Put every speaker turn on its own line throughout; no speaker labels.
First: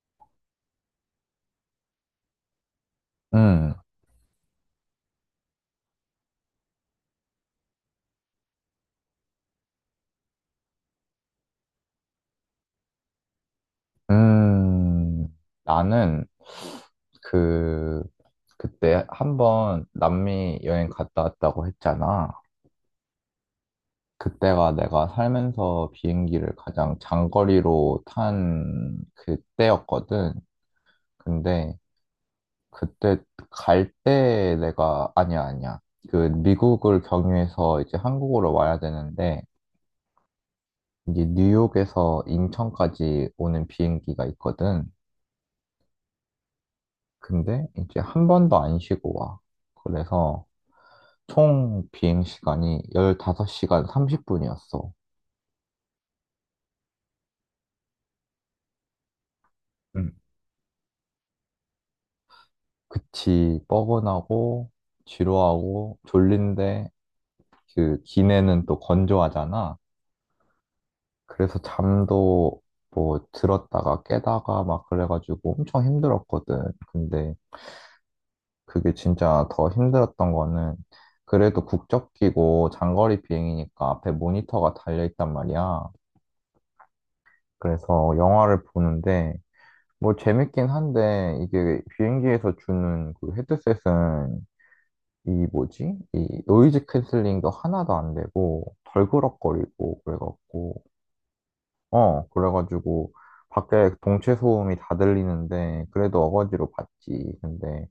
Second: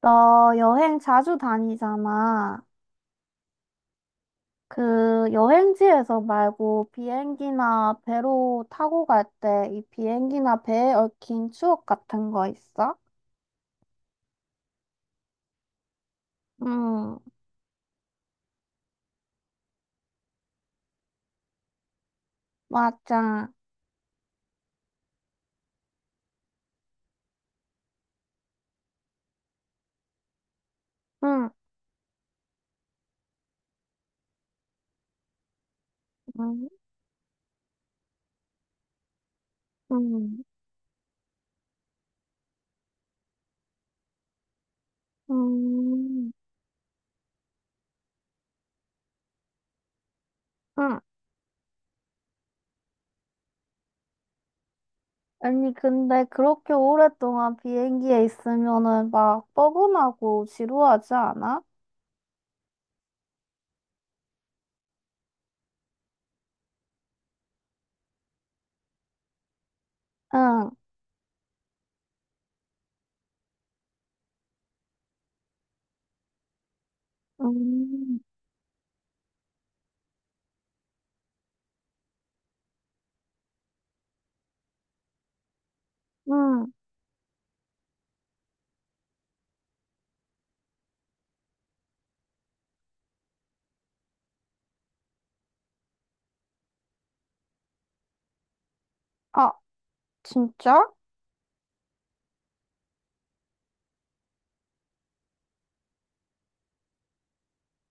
너 여행 자주 다니잖아.
음,
그 여행지에서 말고 비행기나 배로 타고 갈 때 이 비행기나 배에 얽힌 추억 같은 거 있어?
음, 나는
응,
그, 그때 한번 남미 여행 갔다 왔다고 했잖아.
맞아.
그때가 내가 살면서 비행기를 가장 장거리로 탄 그때였거든.
응,
근데 그때 갈 때 내가, 아니야, 아니야. 그
응,
미국을 경유해서 이제 한국으로 와야 되는데,
응,
이제 뉴욕에서 인천까지 오는 비행기가 있거든.
응.
근데 이제 한 번도 안 쉬고 와. 그래서
응.
총 비행 시간이 15시간 30분이었어.
아니, 근데 그렇게 오랫동안 비행기에 있으면은 막
응.
뻐근하고 지루하지 않아?
그치, 뻐근하고 지루하고 졸린데 그 기내는 또 건조하잖아.
응,
그래서 잠도 뭐 들었다가 깨다가 막 그래가지고 엄청 힘들었거든. 근데
음,
그게 진짜 더 힘들었던 거는 그래도 국적 끼고 장거리 비행이니까 앞에 모니터가 달려 있단 말이야.
응.
그래서 영화를 보는데 뭐 재밌긴 한데 이게 비행기에서 주는 그 헤드셋은 이 뭐지? 이 노이즈 캔슬링도 하나도 안 되고
아,
덜그럭거리고 그래갖고
진짜?
어 그래가지고 밖에 동체 소음이 다 들리는데 그래도 어거지로 봤지. 근데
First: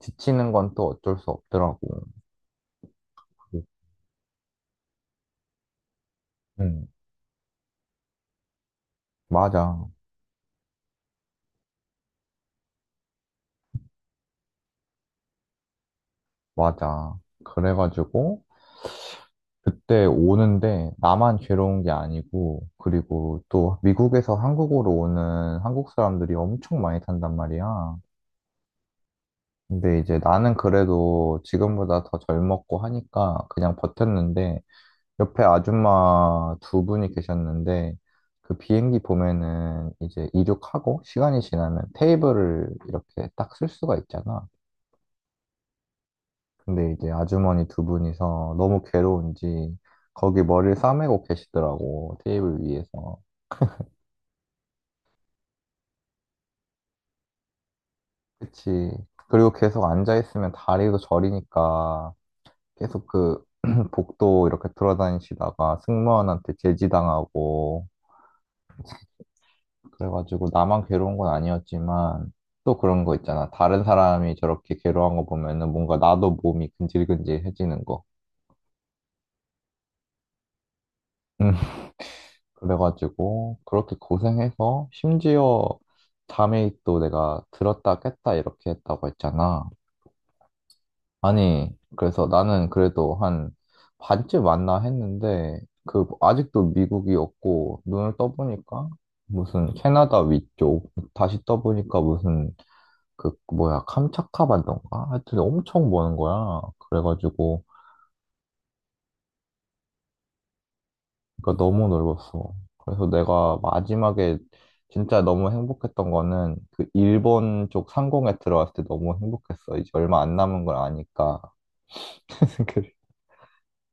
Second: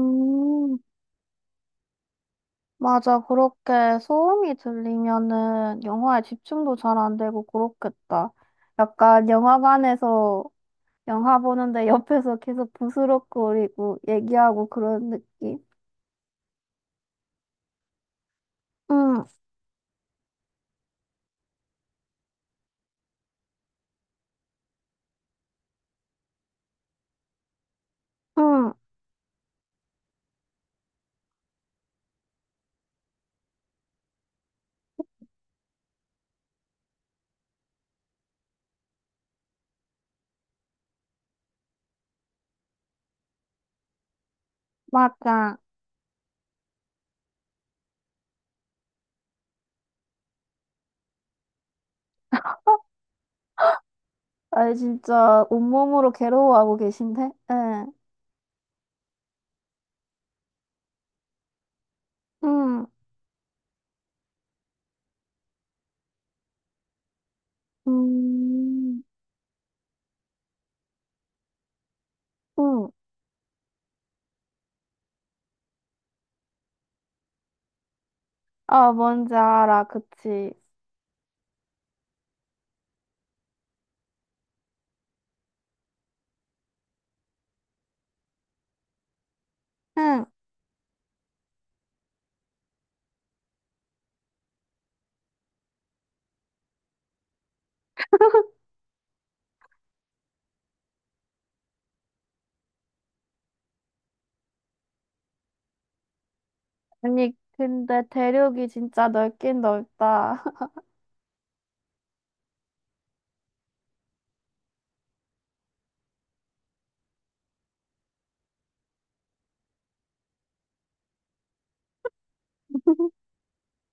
지치는 건 또 어쩔 수 없더라고.
맞아.
그게-
그렇게 소음이 들리면은 영화에 집중도
응,
잘 안 되고 그렇겠다. 약간
맞아,
영화관에서 영화 보는데 옆에서 계속 부스럭거리고 얘기하고 그런 느낌?
맞아. 그래가지고
응,
그때 오는데 나만 괴로운 게 아니고 그리고 또 미국에서 한국으로 오는 한국 사람들이 엄청 많이 탄단 말이야.
응,
근데 이제 나는 그래도 지금보다 더 젊었고 하니까 그냥 버텼는데 옆에 아줌마 두 분이 계셨는데 그 비행기 보면은 이제 이륙하고 시간이 지나면 테이블을 이렇게 딱 쓸 수가 있잖아.
맞아.
근데 이제 아주머니 두 분이서 너무 괴로운지 거기 머리를 싸매고 계시더라고 테이블 위에서.
아니, 진짜 온몸으로 괴로워하고 계신데? 응,
그치. 그리고 계속 앉아있으면 다리도 저리니까
응,
계속 그 복도 이렇게 돌아다니시다가 승무원한테 제지당하고
음,
그래가지고 나만 괴로운 건 아니었지만 또
응.
그런 거 있잖아. 다른 사람이 저렇게 괴로운 거 보면은 뭔가 나도 몸이 근질근질해지는 거.
아, 뭔지 알아. 그치.
음. 그래가지고 그렇게 고생해서 심지어 잠에 또 내가 들었다 깼다 이렇게 했다고 했잖아.
응.
아니, 그래서 나는 그래도 한 반쯤 왔나 했는데, 그, 아직도 미국이 없고, 눈을 떠보니까, 무슨 캐나다 위쪽, 다시 떠보니까 무슨, 그, 뭐야, 캄차카 반도인가? 하여튼 엄청 먼 거야.
아니,
그래가지고,
근데 대륙이 진짜 넓긴 넓다.
그러니까 너무 넓었어. 그래서 내가 마지막에 진짜 너무 행복했던 거는, 그 일본 쪽 상공에 들어왔을 때 너무 행복했어. 이제 얼마 안 남은 걸 아니까.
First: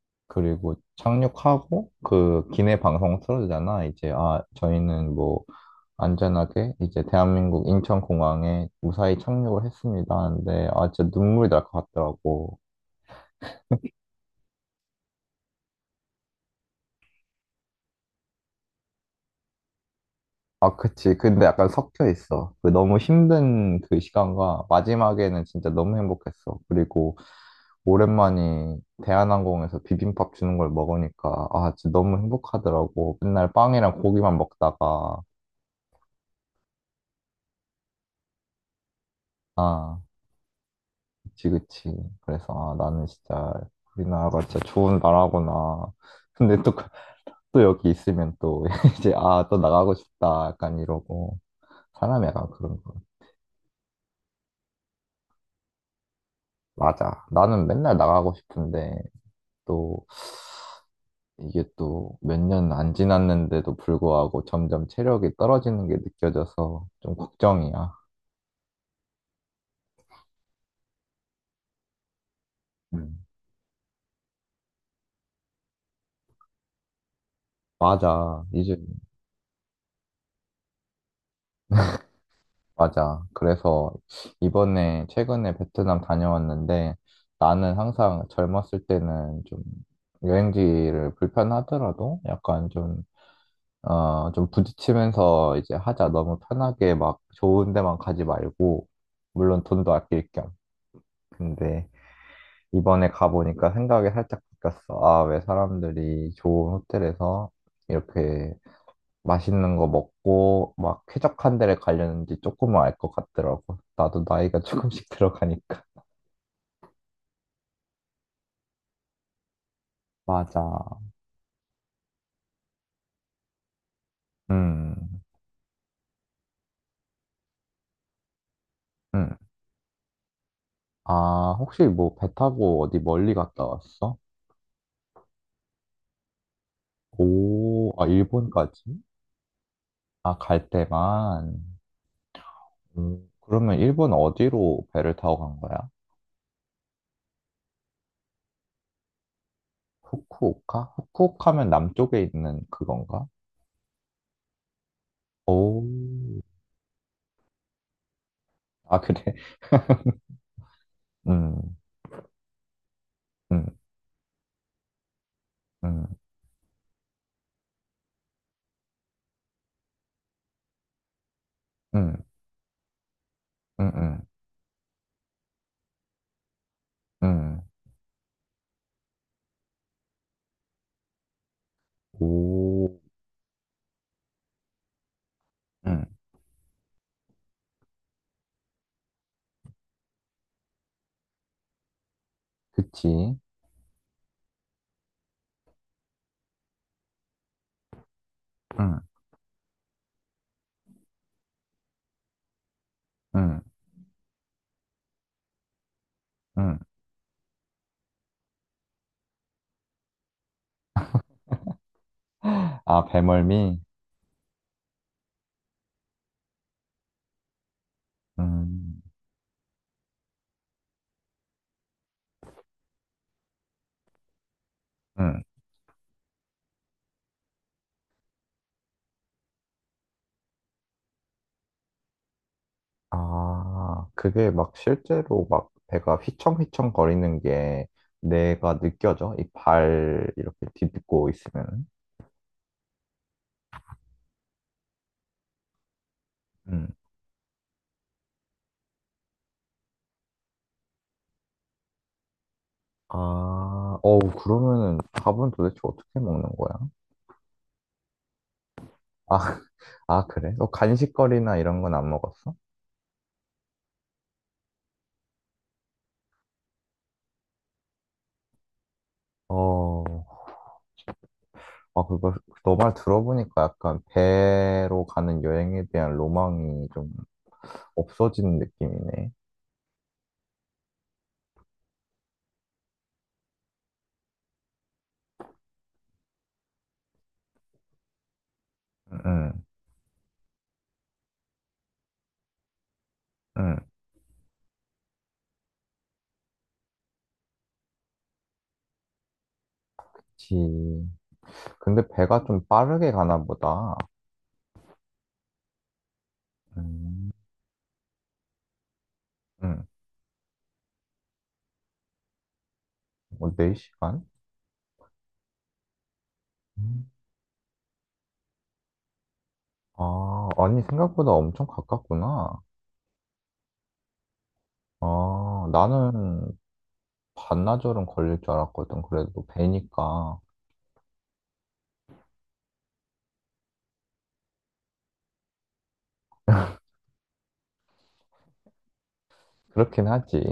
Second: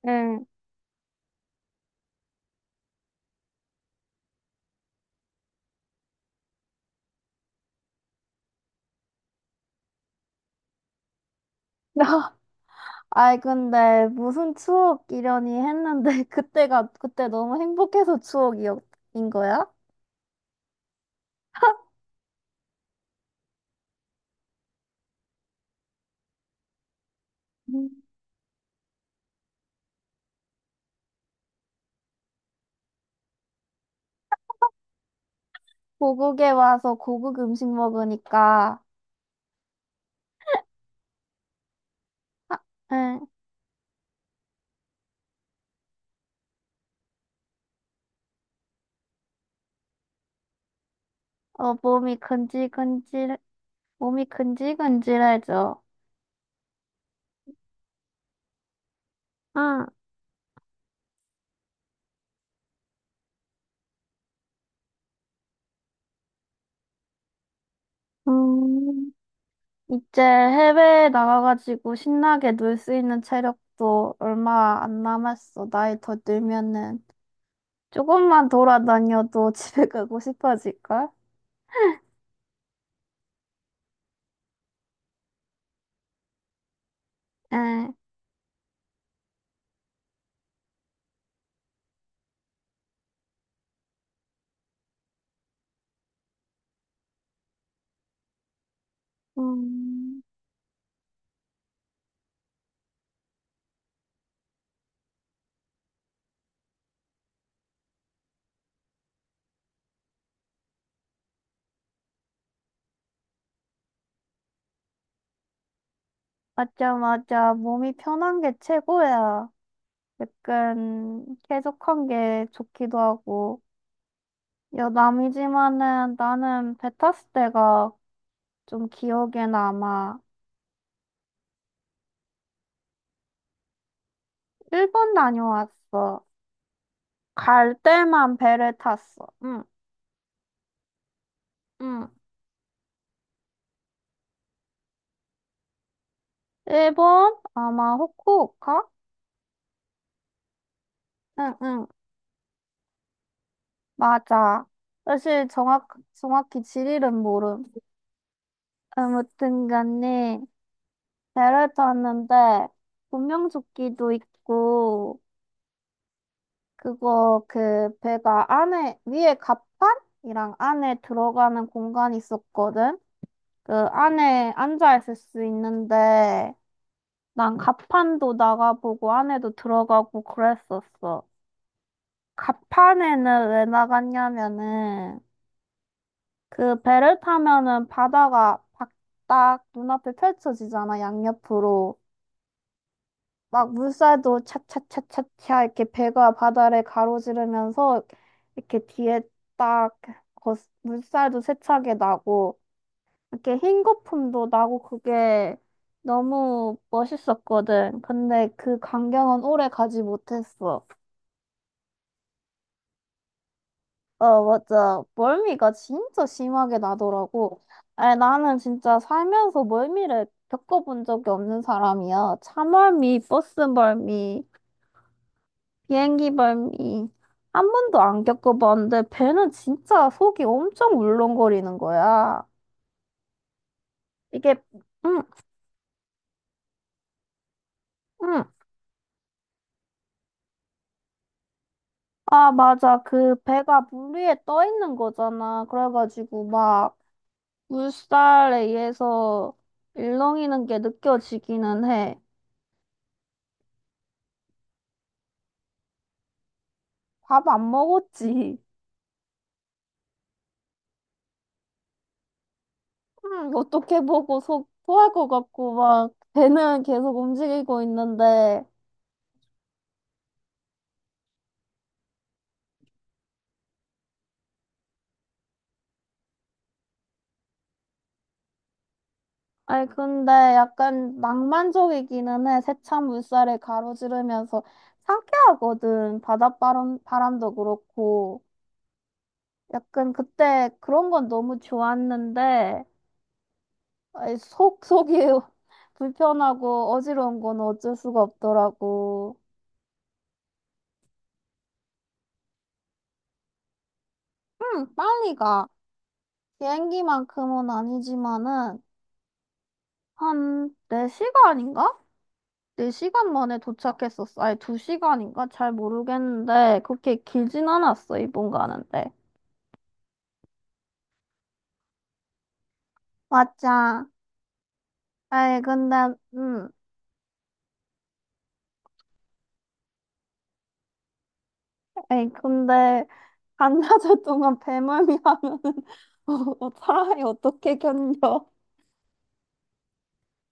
응.
그리고 착륙하고 그 기내 방송 틀어주잖아. 이제 아 저희는 뭐 안전하게 이제 대한민국 인천공항에 무사히 착륙을 했습니다. 하는데 아 진짜 눈물이 날 것 같더라고.
아이, 근데 무슨 추억이려니 했는데, 그때 너무 행복해서 추억이인 거야?
아 그치. 근데 약간 섞여 있어. 그 너무 힘든 그 시간과 마지막에는 진짜 너무 행복했어. 그리고
음.
오랜만에 대한항공에서 비빔밥 주는 걸 먹으니까 아 진짜 너무 행복하더라고. 맨날 빵이랑 고기만 먹다가
고국에 와서 고국 음식 먹으니까,
아. 그치, 그치. 그래서,
아,
아, 나는
응,
진짜, 우리나라가 진짜 좋은 나라구나. 근데 또, 그- 또 여기 있으면 또, 이제, 아, 또 나가고 싶다. 약간 이러고.
어,
사람이 약간 그런 거.
몸이 근질근질해져.
맞아. 나는 맨날 나가고 싶은데,
응,
또, 이게 또, 몇 년 안 지났는데도 불구하고 점점 체력이 떨어지는 게 느껴져서 좀 걱정이야.
음, 이제 해외에 나가가지고 신나게 놀 수 있는
음.
체력도 얼마 안 남았어. 나이 더 들면은.
맞아.
조금만 돌아다녀도 집에 가고 싶어질걸?
그래서 이번에 최근에 베트남 다녀왔는데 나는
응.
항상 젊었을 때는 좀 여행지를 불편하더라도 약간 좀, 어, 좀 부딪히면서 이제 하자. 너무 편하게 막 좋은 데만 가지 말고, 물론 돈도
음.
아낄 겸. 근데 이번에 가보니까 생각이 살짝 바뀌었어. 아, 왜 사람들이 좋은 호텔에서 이렇게 맛있는 거 먹고 막 쾌적한 데를 가려는지 조금은 알 것 같더라고. 나도 나이가 조금씩 들어가니까.
맞아, 맞아. 몸이 편한 게 최고야.
맞아.
약간 쾌적한 게 좋기도 하고.
음,
여남이지만은 나는 배 탔을 때가 좀
음.
기억에 남아.
아, 혹시 뭐 배 타고 어디 멀리 갔다 왔어?
일본 다녀왔어. 갈
오, 아,
때만 배를
일본까지?
탔어. 응,
아, 갈 때만.
응.
그러면 일본 어디로 배를 타고 간 거야?
일본? 아마 후쿠오카?
후쿠오카?
응,
후쿠오카면
응.
남쪽에 있는 그건가?
맞아. 사실
오,
정확히 지리는 모름.
아, 그래.
아무튼 간에 배를
음,
탔는데, 분명
음,
조끼도 있고,
음,
그거 그 배가 안에 위에 갑판이랑 안에 들어가는 공간이
음,
있었거든. 그
음, 음,
안에 앉아 있을 수 있는데 난
음.
갑판도 나가보고 안에도 들어가고 그랬었어.
오,
갑판에는 왜 나갔냐면은
응,
그 배를 타면은 바다가 딱 눈앞에 펼쳐지잖아, 양옆으로.
그치.
막 물살도 차차차차차 이렇게 배가 바다를 가로지르면서 이렇게
응,
뒤에 딱 거, 물살도 세차게 나고 이렇게
응,
흰 거품도 나고 그게 너무
응.
멋있었거든. 근데 그 광경은 오래 가지 못했어.
아, 배멀미?
어, 맞아. 멀미가 진짜 심하게 나더라고. 아니, 나는 진짜
음,
살면서 멀미를 겪어본 적이 없는 사람이야. 차멀미, 버스멀미.
음.
비행기 발미 한 번도 안 겪어봤는데 배는 진짜 속이 엄청 울렁거리는 거야.
아, 그게
이게
막
응,
실제로 막 배가 휘청휘청 거리는 게
응,
내가 느껴져? 이 발 이렇게 딛고 있으면은?
아, 맞아. 그 배가 물 위에 떠 있는 거잖아. 그래가지고
음.
막 물살에 의해서 일렁이는 게 느껴지기는 해.
아, 어우, 그러면은 밥은 도대체 어떻게 먹는 거야?
밥 안 먹었지.
아, 아, 그래? 너 간식거리나 이런 건 안 먹었어?
응, 어떻게 보고 속 토할 것 같고 막 배는 계속 움직이고 있는데.
어, 아, 그거, 너 말 들어보니까 약간 배로 가는 여행에 대한 로망이 좀 없어지는 느낌이네.
아니, 근데 약간 낭만적이기는 해. 세찬 물살에 가로지르면서 상쾌하거든. 바닷바람, 바람도 그렇고.
응,
약간 그때 그런 건 너무 좋았는데,
응, 그
아이, 속이 불편하고 어지러운 건 어쩔 수가 없더라고.
지 근데 배가 좀 빠르게 가나 보다.
응, 빨리 가.
응,
비행기만큼은 아니지만은,
응.
한 4시간인가? 4시간
뭐,
만에
4시간?
도착했었어. 아니, 2시간인가? 잘 모르겠는데, 그렇게 길진 않았어, 일본 가는데.
아, 아니, 생각보다 엄청 가깝구나.
맞아. 아이,
아,
근데,
나는
음,
반나절은 걸릴 줄 알았거든. 그래도 배니까.
아이, 근데, 반나절 동안 배멀미 하면은, 어, 사람이 어떻게 견뎌?
그렇긴 하지.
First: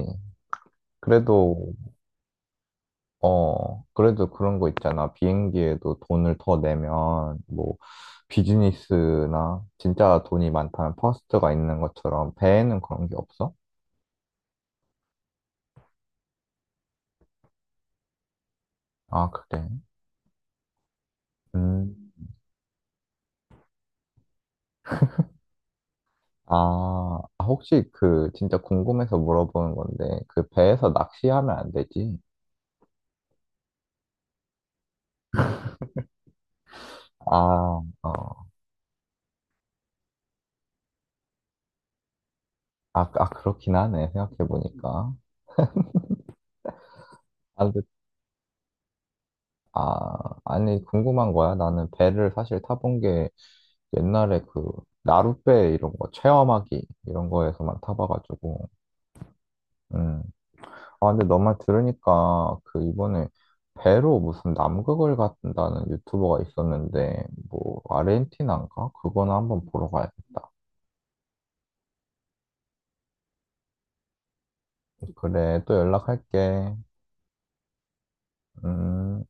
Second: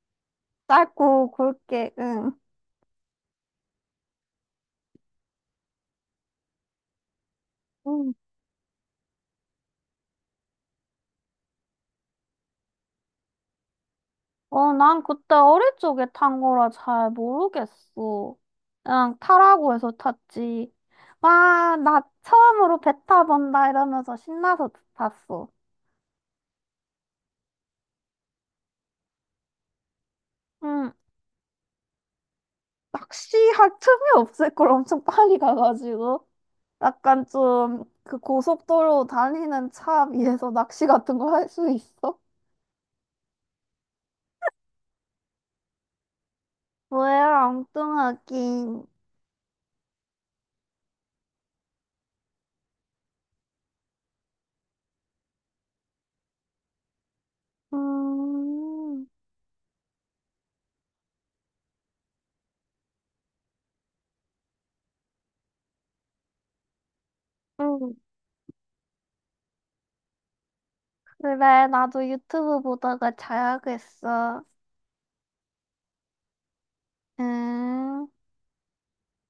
짧고
그래도,
굵게, 응.
어, 그래도 그런 거 있잖아. 비행기에도 돈을 더 내면, 뭐,
응.
비즈니스나 진짜 돈이 많다면 퍼스트가 있는 것처럼 배에는 그런 게 없어?
어, 난 그때 어릴 적에 탄 거라 잘 모르겠어. 그냥
아, 그래?
타라고 해서 탔지. 와,
음.
나 처음으로 배 타본다 이러면서 신나서 탔어.
아, 아, 혹시 그 진짜 궁금해서 물어보는 건데 그 배에서
음,
낚시하면 안 되지?
낚시할 틈이 없을 걸 엄청 빨리 가가지고 약간
아,
좀 그
어.
고속도로 달리는 차 위에서 낚시 같은 걸 할 수 있어?
아, 아 그렇긴 하네. 생각해 보니까.
뭐야,
아, 근데-
엉뚱하긴.
아, 아니 궁금한 거야. 나는 배를 사실 타본 게 옛날에 그 나룻배 이런 거 체험하기 이런 거에서만 타봐가지고.
음,
음. 아, 근데 너 말 들으니까 그 이번에 배로 무슨 남극을 갔다는 유튜버가 있었는데 뭐
음,
아르헨티나인가? 그거는 한번 보러 가야겠다.
그래, 나도 유튜브 보다가 자야겠어.
그래, 또 연락할게.
음.
음.